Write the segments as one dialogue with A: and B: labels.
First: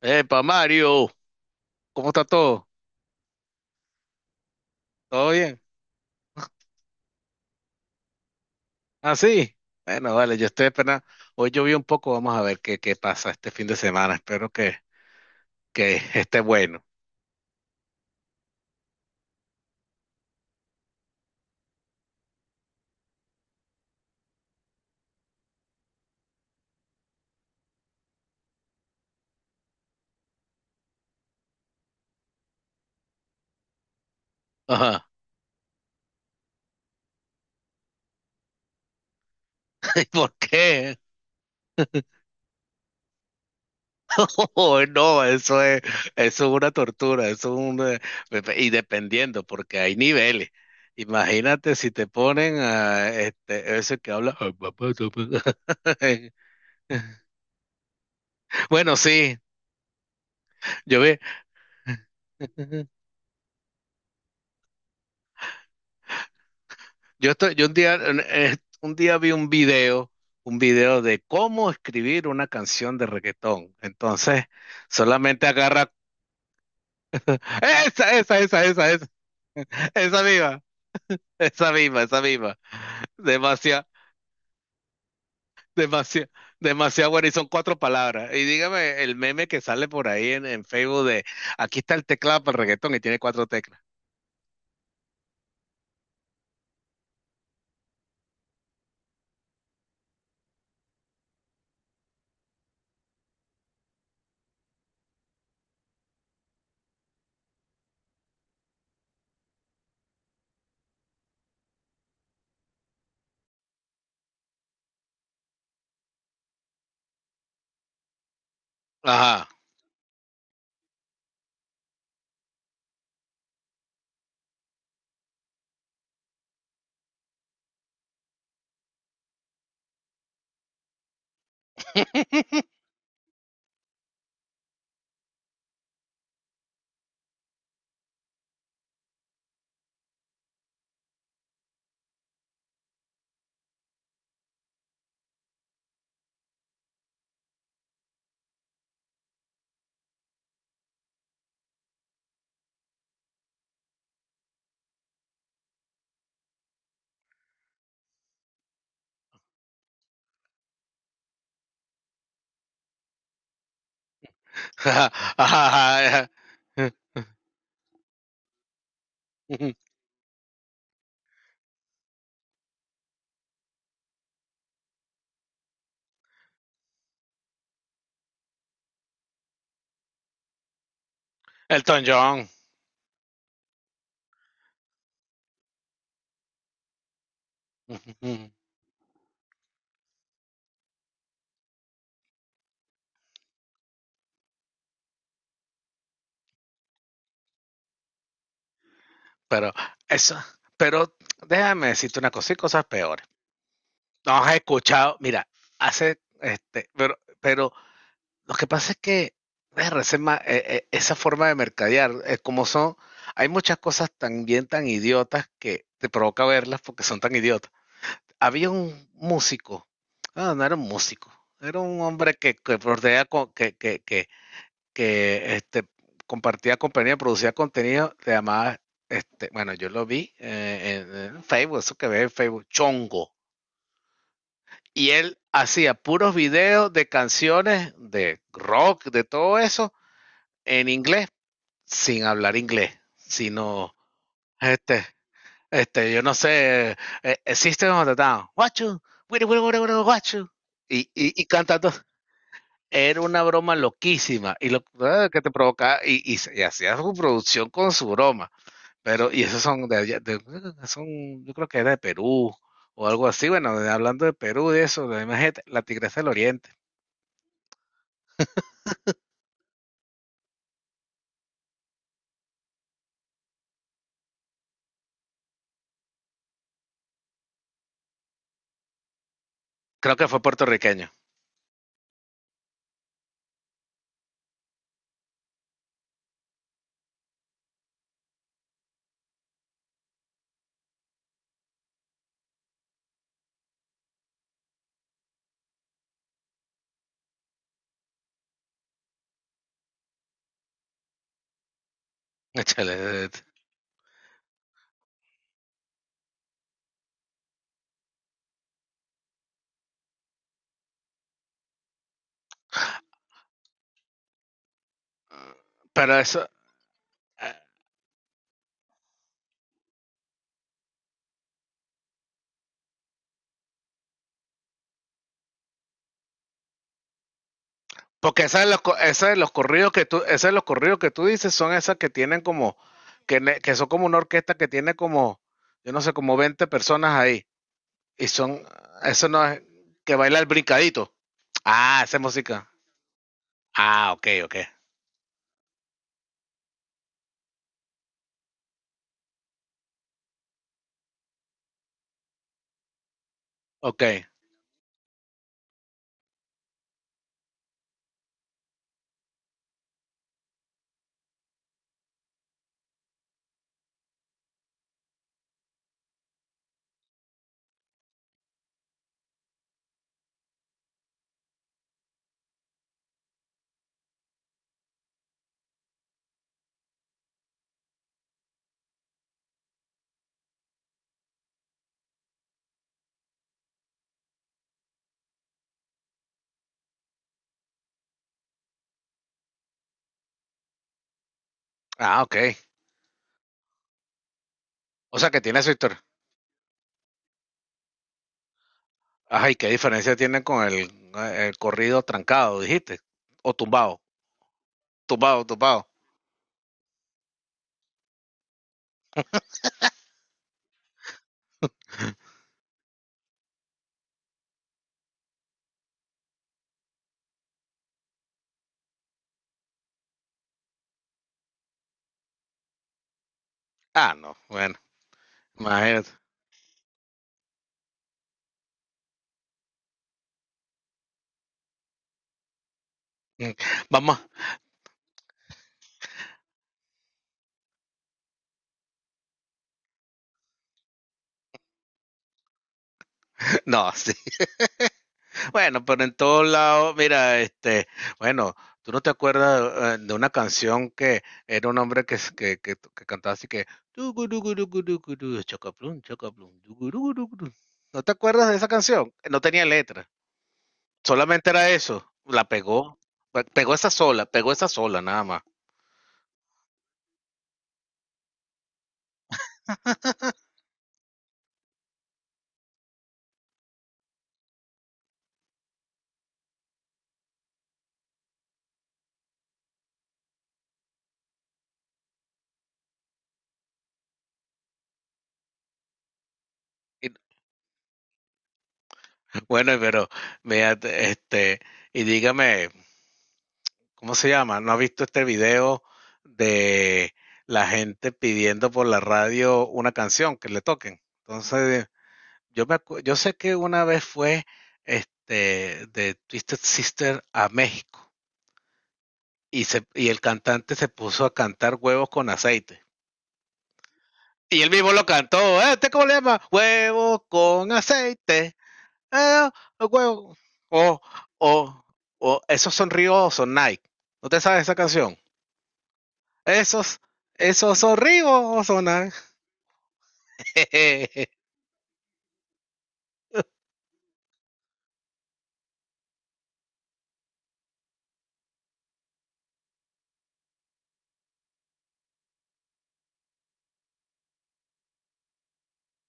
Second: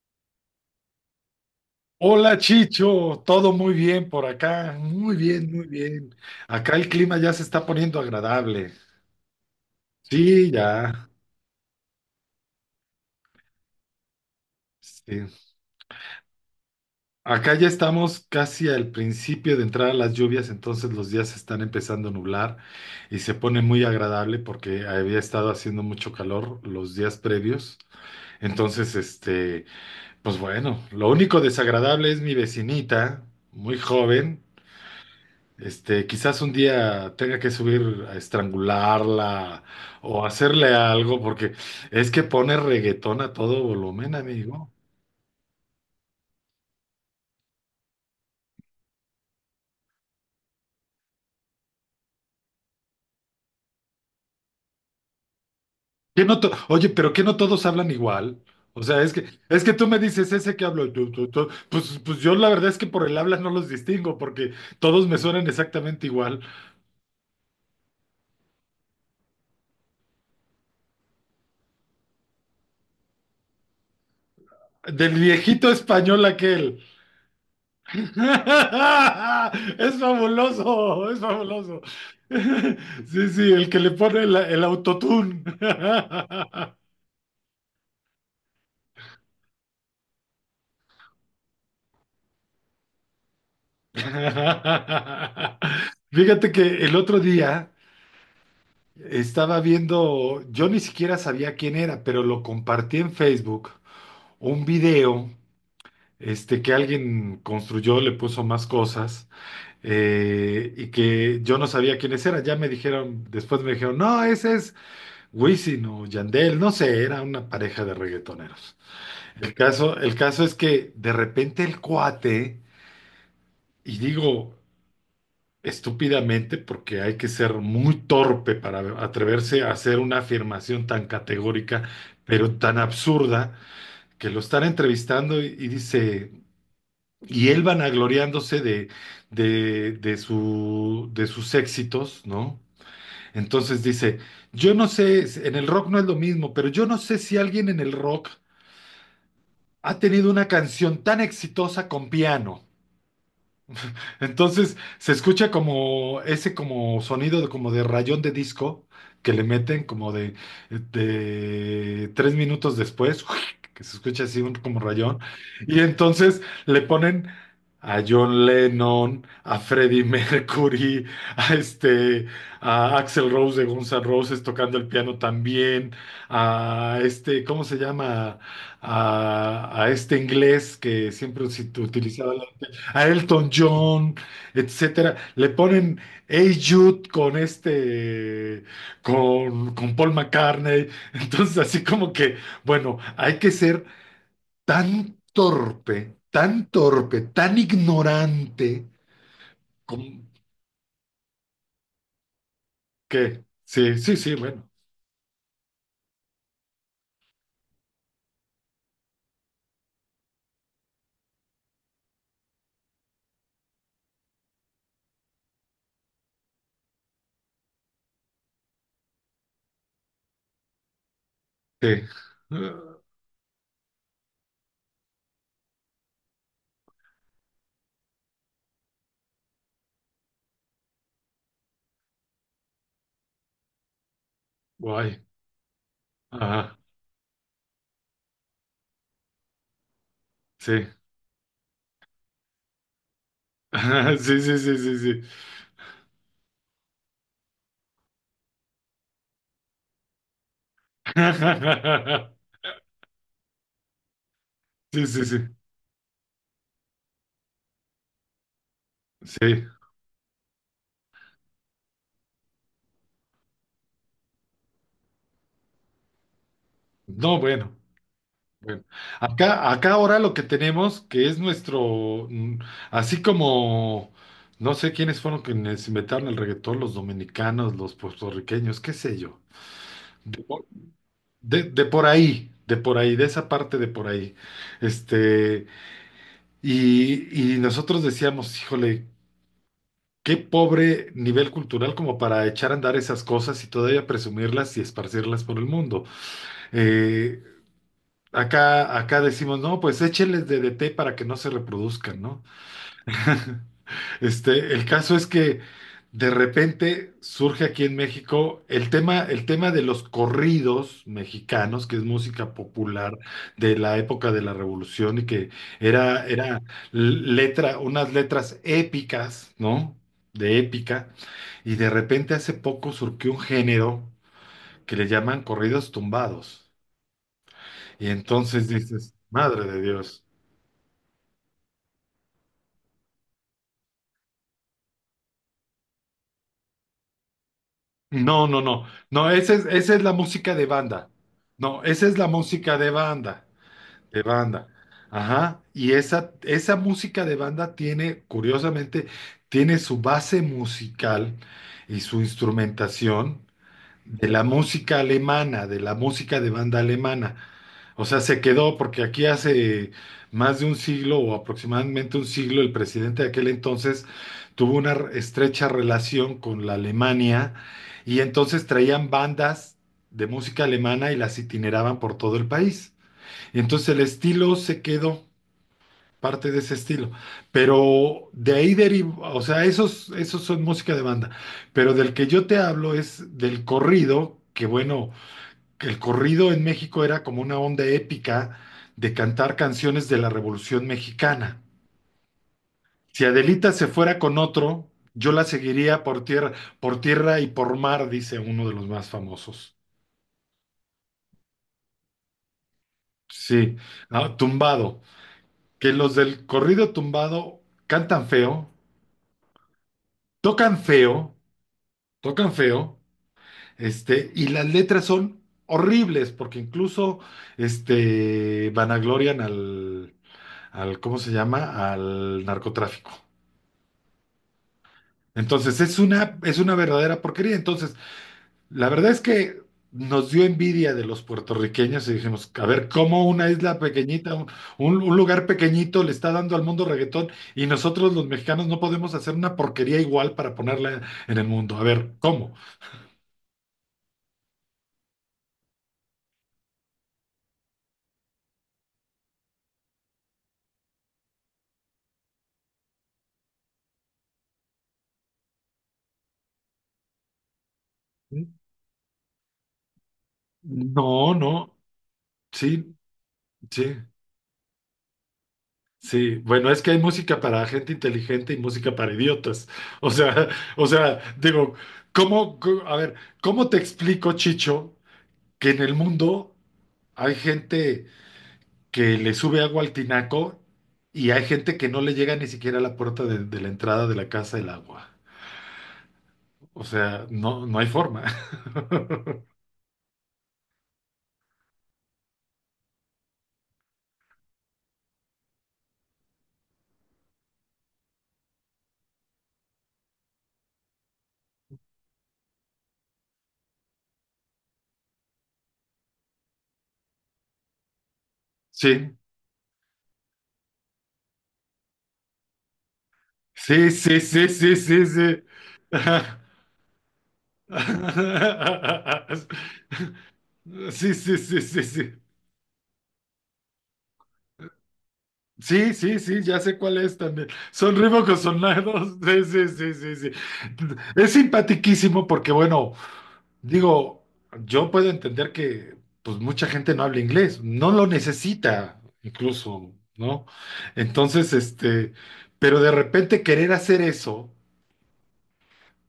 A: Epa, Mario, ¿cómo está
B: Hola
A: todo?
B: Chicho, todo muy bien por acá, muy
A: ¿Todo
B: bien,
A: bien?
B: muy bien. Acá el clima ya se está poniendo agradable.
A: ¿Ah, sí? Bueno, vale, yo
B: Sí,
A: estoy esperando.
B: ya.
A: Hoy llovió un poco, vamos a ver qué pasa este fin de semana. Espero
B: Sí.
A: que esté bueno.
B: Acá ya estamos casi al principio de entrar a las lluvias, entonces los días se están empezando a nublar y se pone muy agradable porque había estado haciendo mucho calor los días previos. Entonces, pues bueno, lo único desagradable es mi vecinita, muy joven.
A: Ajá.
B: Quizás un día tenga que subir a estrangularla
A: ¿Y
B: o
A: por
B: hacerle
A: qué?
B: algo, porque es que pone reggaetón a todo volumen, amigo.
A: Oh, no, eso es una tortura, eso es un... Y dependiendo, porque hay niveles. Imagínate si te ponen a ese que habla...
B: Que no to- Oye, pero que no todos hablan igual. O
A: Bueno,
B: sea, es que,
A: sí,
B: es que tú me dices ese que hablo,
A: yo
B: tú,
A: vi...
B: tú, tú. Pues yo la verdad es que por el habla no los distingo, porque todos me suenan exactamente igual.
A: Yo estoy, yo un día, eh, un día vi un video de cómo escribir una canción de reggaetón. Entonces,
B: Del
A: solamente
B: viejito
A: agarra
B: español aquel.
A: esa
B: Es
A: esa misma,
B: fabuloso, es fabuloso.
A: esa misma.
B: Sí, sí, el que
A: Demasiado,
B: le pone el autotune.
A: demasiado, demasiado bueno. Y son cuatro palabras. Y dígame el meme que sale por ahí en Facebook de aquí está el teclado para el reggaetón y tiene cuatro teclas.
B: Fíjate que el otro día estaba viendo, yo ni siquiera sabía quién era, pero lo compartí en Facebook, un video que alguien construyó, le puso más cosas, y que yo no sabía quiénes eran. Ya me dijeron, después me dijeron, no, ese es Wisin o Yandel, no sé, era una pareja de reggaetoneros.
A: Ajá.
B: El caso es que de repente el cuate, y digo estúpidamente porque hay que ser muy torpe para atreverse a hacer una afirmación tan categórica, pero tan absurda, que lo están entrevistando y dice, y él vanagloriándose de sus éxitos, ¿no? Entonces dice, yo no sé, en el rock no es lo mismo, pero yo no sé si alguien en el rock ha tenido una canción tan exitosa con piano. Entonces se escucha como ese como sonido de, como de rayón de disco que le meten como de tres minutos después, que se escucha así un, como
A: Ajá,
B: rayón. Y
A: ajá, ajá.
B: entonces le ponen a John Lennon, a Freddie Mercury, a este, a Axl Rose de Guns N' Roses tocando el piano también, a este, ¿cómo se llama? A este inglés que siempre
A: Elton
B: utilizaba,
A: John.
B: a Elton John, etcétera. Le ponen Hey Jude con con Paul McCartney. Entonces, así como que, bueno, hay que ser tan torpe, tan torpe, tan ignorante,
A: Pero
B: con,
A: eso, pero déjame decirte una cosa, y cosas peores.
B: que sí, sí, sí,
A: Nos has
B: bueno,
A: escuchado, mira, pero lo que pasa es que verga, esa forma de mercadear, como son, hay muchas cosas también tan idiotas que te provoca verlas porque son tan idiotas. Había un músico, ah, no era un músico, era un
B: sí.
A: hombre que
B: Ah,
A: bordea con- que este, compartía compañía, producía contenido, se llamaba, este, bueno, yo lo vi en Facebook, eso que ve en Facebook, Chongo. Y
B: Guay.
A: él hacía puros
B: Ajá,
A: videos de canciones, de rock, de todo eso,
B: sí.
A: en inglés, sin hablar inglés, sino,
B: Sí, sí, sí, sí,
A: este,
B: sí.
A: yo no sé, existe System of a Down, Watch you, wiri, watch you. Y cantando, era una broma loquísima y
B: Sí, sí, sí.
A: que te provocaba y hacía su producción con su broma. Pero, y esos
B: Sí.
A: son de allá, son, yo creo que era de Perú o algo así. Bueno, de- hablando de Perú, de eso, de, imagínate, la Tigresa del Oriente.
B: No, bueno. Bueno, acá ahora lo que tenemos, que es nuestro, así como, no sé quiénes fueron quienes inventaron el reggaetón, los dominicanos, los puertorriqueños, qué sé yo.
A: Creo que fue puertorriqueño.
B: De por ahí, de por ahí, de esa parte de por ahí. Este, y nosotros decíamos, híjole, qué pobre nivel cultural como para echar a andar esas cosas y todavía presumirlas y esparcirlas por el mundo. Eh, acá decimos, no, pues écheles de DDT para que no se reproduzcan, ¿no?
A: Échale, eh,
B: El caso es que de repente surge aquí en México el tema de los corridos mexicanos, que es música popular de la época de la Revolución y que
A: eh, Pero
B: era,
A: eso,
B: era
A: eh,
B: letra, unas letras épicas, ¿no? De épica. Y de repente hace poco surgió un género que le llaman corridos tumbados. Y
A: porque esa de
B: entonces
A: los,
B: dices, madre de Dios.
A: esa de los corridos que tú dices son esas que tienen como, que son como una orquesta que tiene como, yo no sé, como 20 personas ahí. Y
B: No, no,
A: son,
B: no.
A: eso
B: No,
A: no
B: esa
A: es
B: es, esa es la
A: que baila el
B: música de banda.
A: brincadito.
B: No,
A: Ah,
B: esa es
A: esa es
B: la
A: música.
B: música de banda,
A: Ah,
B: de
A: ok, ok.
B: banda. Ajá. Y esa música de banda tiene, curiosamente, tiene su base musical y su instrumentación
A: Ok.
B: de la música alemana, de la música de banda alemana. O sea, se quedó porque aquí hace más de un siglo o aproximadamente un siglo el presidente de aquel entonces tuvo una estrecha relación con la Alemania y entonces traían bandas de música alemana y las itineraban por todo el país. Y entonces el estilo se quedó, parte de ese estilo, pero de ahí derivó, o sea, esos son música de banda, pero del que yo te hablo es del corrido, que bueno el corrido en México era como una onda épica de cantar canciones de la Revolución Mexicana.
A: Ah, ok.
B: Si Adelita se fuera con otro,
A: O sea
B: yo
A: que
B: la
A: tiene su historia.
B: seguiría por tierra y por mar, dice uno de los más
A: Ay, ¿qué
B: famosos.
A: diferencia tiene con el corrido trancado, dijiste? O
B: Sí,
A: tumbado.
B: ah, tumbado.
A: Tumbado.
B: Que los del corrido tumbado cantan feo, tocan feo, tocan feo, y las letras son horribles, porque incluso vanaglorian al, ¿cómo se llama? Al narcotráfico.
A: Ah, no, bueno,
B: Entonces es
A: imagínate.
B: una, es una verdadera porquería. Entonces, la verdad es que nos dio envidia de los puertorriqueños y dijimos, a ver, ¿cómo una
A: Mm,
B: isla
A: vamos,
B: pequeñita, un lugar pequeñito le está dando al mundo reggaetón y nosotros los mexicanos no podemos hacer una porquería igual para ponerla en el mundo? A ver, ¿cómo?
A: no, sí. Bueno, pero en todos lados, mira, este, bueno, tú no te acuerdas de una canción que era un hombre que cantaba así que "Tugurugurugurugurugu, chocaplum, chocaplum, tugurugurugurugu". ¿No te acuerdas de esa canción? No tenía letra,
B: No,
A: solamente
B: no,
A: era eso. La
B: sí,
A: pegó,
B: sí,
A: pegó esa sola nada más.
B: sí. Bueno, es que hay música para gente inteligente y música para idiotas. O sea, o sea, digo, a ver, ¿cómo te explico, Chicho? Que en el mundo hay gente que le sube agua al tinaco y hay gente que no le llega ni siquiera a la puerta de la entrada de la casa el agua. O
A: Y-
B: sea, no, no hay forma.
A: bueno, pero mira, este, y dígame. ¿Cómo se llama? ¿No has visto este video de la gente pidiendo por la radio una canción que le toquen? Entonces, yo sé que una vez fue este de Twisted Sister a México
B: Sí,
A: y el cantante se puso a cantar huevos con aceite.
B: sí, sí, sí,
A: Y él
B: sí,
A: mismo lo
B: sí,
A: cantó,
B: sí.
A: ¿Este cómo le llama? Huevos con aceite. Eh, huevo. O,
B: Sí, sí, sí, sí,
A: o,
B: sí.
A: o, esos son ríos son Nike. ¿No te sabes esa canción?
B: Sí, sí, sí, ya sé cuál
A: Esos,
B: es también.
A: esos
B: Son
A: horribos son. Ah.
B: ribocosonados. Sí, sí, sí, sí, sí. Es simpatiquísimo porque, bueno, digo, yo puedo entender que pues mucha gente no habla inglés, no lo necesita incluso, ¿no? Entonces, pero de repente querer hacer eso.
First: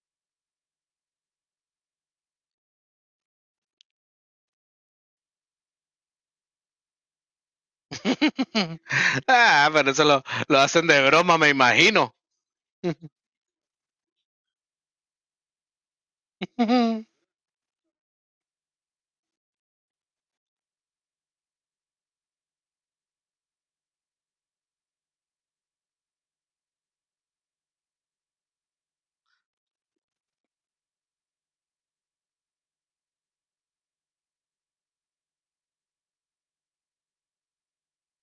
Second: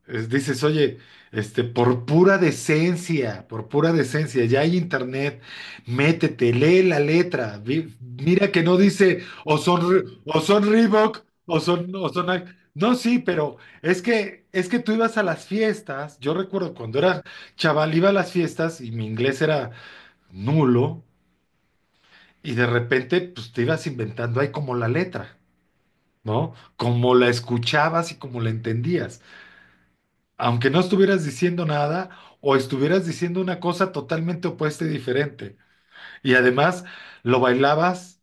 B: Dices, oye, por pura decencia, ya hay internet, métete, lee la letra, mira que no dice o
A: Ah,
B: son,
A: pero
B: O
A: lo
B: son
A: hacen de
B: Reebok,
A: broma, me
B: o
A: imagino.
B: son Nike. No, sí, pero es que tú ibas a las fiestas, yo recuerdo cuando era chaval, iba a las fiestas y mi inglés era nulo y de repente pues te ibas inventando ahí como la letra, ¿no? Como la escuchabas y como la entendías, aunque no estuvieras diciendo nada o estuvieras diciendo una cosa totalmente opuesta y diferente. Y además lo bailabas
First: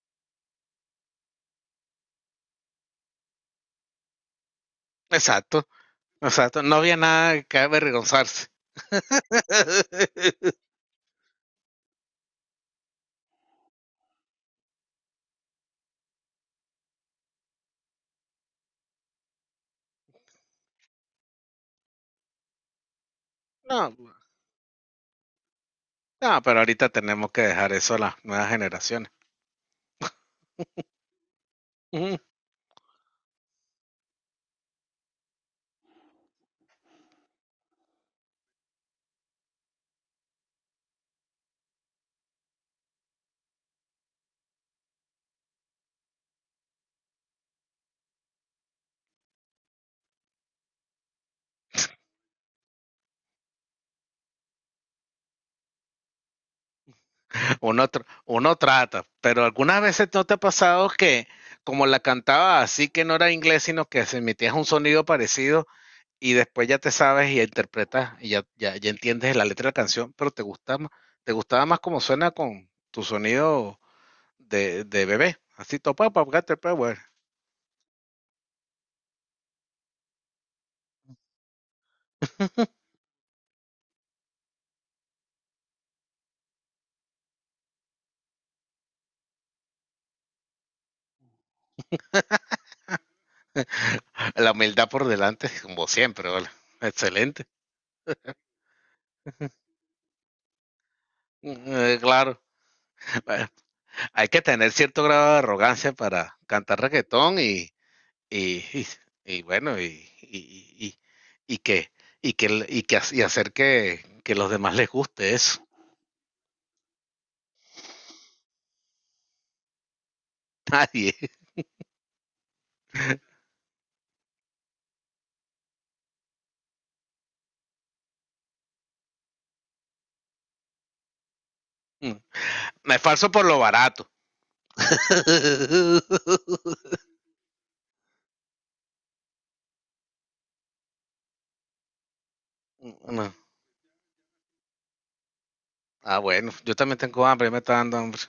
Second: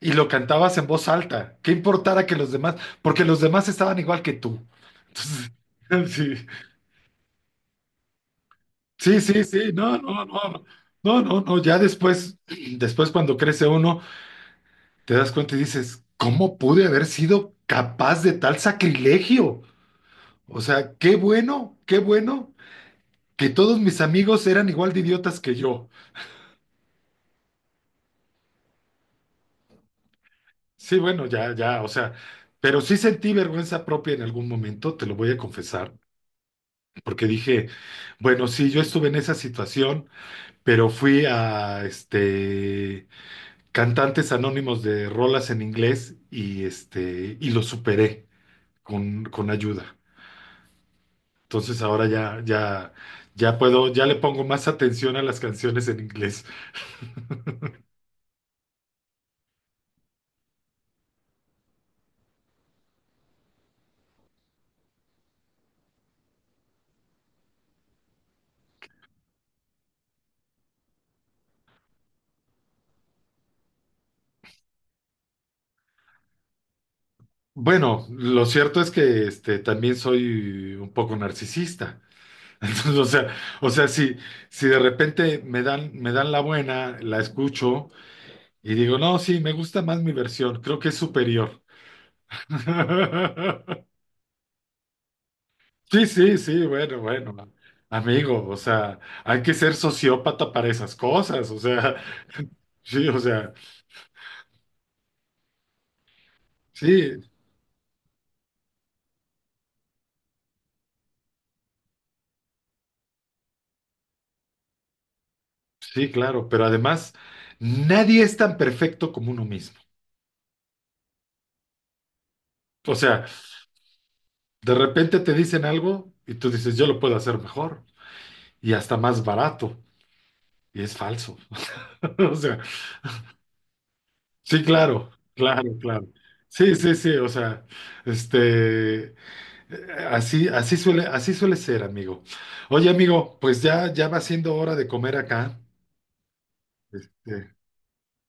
B: y lo cantabas en voz alta. ¿Qué importara que los demás, porque los demás estaban igual que tú?
A: Exacto,
B: Entonces,
A: exacto. No había nada que avergonzarse.
B: sí, sí, sí, sí, no, no, no, no, no, no, ya después, cuando crece uno, te das cuenta y dices, ¿cómo pude haber sido capaz de tal sacrilegio? O sea, qué bueno que todos
A: No,
B: mis amigos eran igual de idiotas que yo.
A: no, pero ahorita tenemos que dejar eso a las nuevas generaciones.
B: Sí, bueno, ya, ya, o sea, pero sí sentí vergüenza propia en algún momento, te lo voy a confesar, porque dije, bueno, sí, yo estuve en esa situación, pero fui a, cantantes anónimos de rolas en inglés y, y lo superé con ayuda. Entonces ahora ya puedo, ya le pongo más atención a las canciones en inglés.
A: Uno, uno trata, pero algunas veces no te ha pasado que, como la cantaba así que no era inglés, sino que se emitía un sonido parecido, y después ya te sabes y interpretas y ya entiendes la letra de la canción, pero te gusta más, te gustaba más como suena con tu sonido de bebé. Así topa, papgate, power.
B: Bueno, lo cierto es que, también soy un poco narcisista. Entonces, o sea, si de repente me dan la buena, la escucho y digo, no, sí, me gusta más mi versión, creo que es superior.
A: La humildad por delante, como
B: Sí,
A: siempre,
B: sí,
A: ¿vale?
B: sí, bueno,
A: Excelente.
B: bueno, amigo, o sea, hay que ser sociópata para esas cosas, o sea,
A: Claro.
B: sí, o
A: Bueno,
B: sea,
A: hay que tener cierto grado de arrogancia para cantar
B: sí,
A: reggaetón y, y, y bueno, y, y, y que, y que, y que y hacer que los demás les guste eso.
B: sí, claro, pero además, nadie es tan perfecto como uno mismo.
A: Nadie.
B: O sea, de repente te dicen algo y tú dices, yo lo puedo hacer mejor y hasta más barato, y es falso.
A: Mm.
B: O sea,
A: Me falso por lo barato.
B: sí, claro, claro, claro. Sí, sí, sí, o sea, este, eh, así suele ser, amigo. Oye,
A: No.
B: amigo, pues ya va siendo hora de comer acá.
A: Ah, bueno, yo también tengo hambre,
B: Este,
A: me está dando hambre.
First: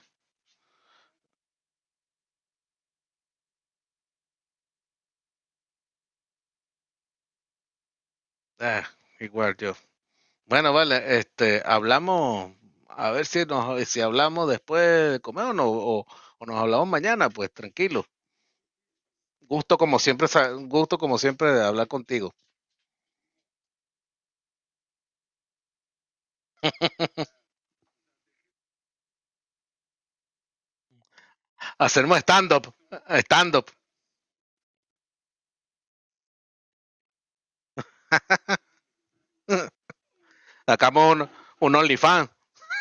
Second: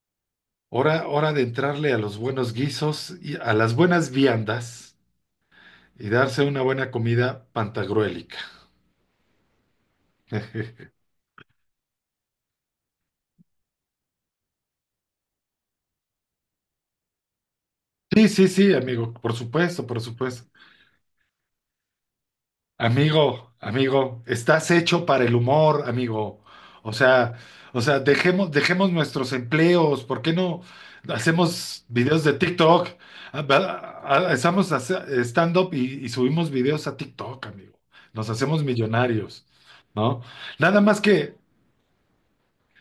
B: hora de entrarle a los buenos guisos y a las buenas viandas y darse una buena comida pantagruélica.
A: Ah, igual yo. Bueno, vale, este, hablamos, a ver si nos, si hablamos después de comer o, no, o nos hablamos mañana, pues tranquilo.
B: Sí, sí, sí, amigo, por
A: Gusto
B: supuesto,
A: como
B: por
A: siempre,
B: supuesto.
A: gusto como siempre de hablar contigo.
B: Amigo, amigo, estás hecho para el humor, amigo. O sea, dejemos nuestros empleos. ¿Por qué no hacemos
A: Hacemos
B: videos de
A: stand-up,
B: TikTok? Ah,
A: stand-up.
B: va- ah, ah, Estamos hace- Stand-up y subimos videos a TikTok, amigo. Nos hacemos millonarios, ¿no? Nada más
A: Sacamos
B: que,
A: un OnlyFans.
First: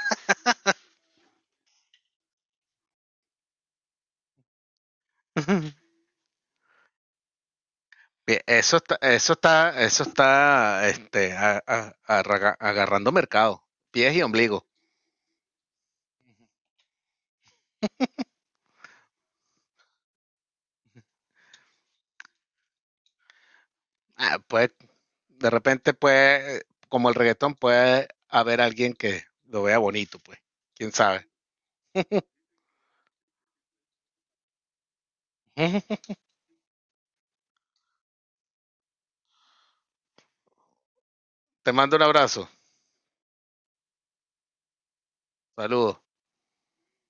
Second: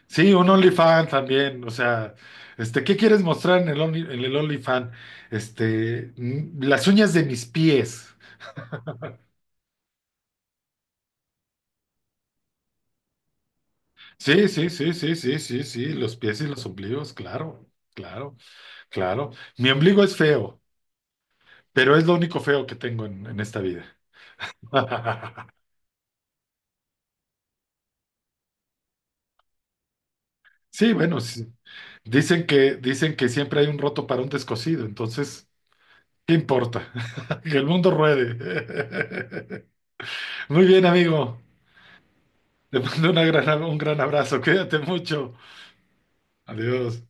B: sí, un OnlyFans también. O sea, ¿qué quieres mostrar en el OnlyFans? Las uñas de mis pies.
A: Bien, eso está, agarrando mercado, pies y
B: Sí,
A: ombligo.
B: sí, sí, sí, sí, sí, sí, los pies y los ombligos, claro, claro, claro. Mi ombligo es feo, pero es lo único feo que tengo en esta vida.
A: Ah, pues, de repente, pues, como el reggaetón, puede haber alguien que lo vea bonito, pues. ¿Quién
B: Sí, bueno,
A: sabe?
B: sí. Dicen que siempre hay un roto para un descosido, entonces, ¿qué importa? Que el mundo ruede. Muy bien, amigo.
A: Te mando un abrazo.
B: Te mando un gran abrazo. Cuídate mucho.
A: Saludos.
B: Adiós.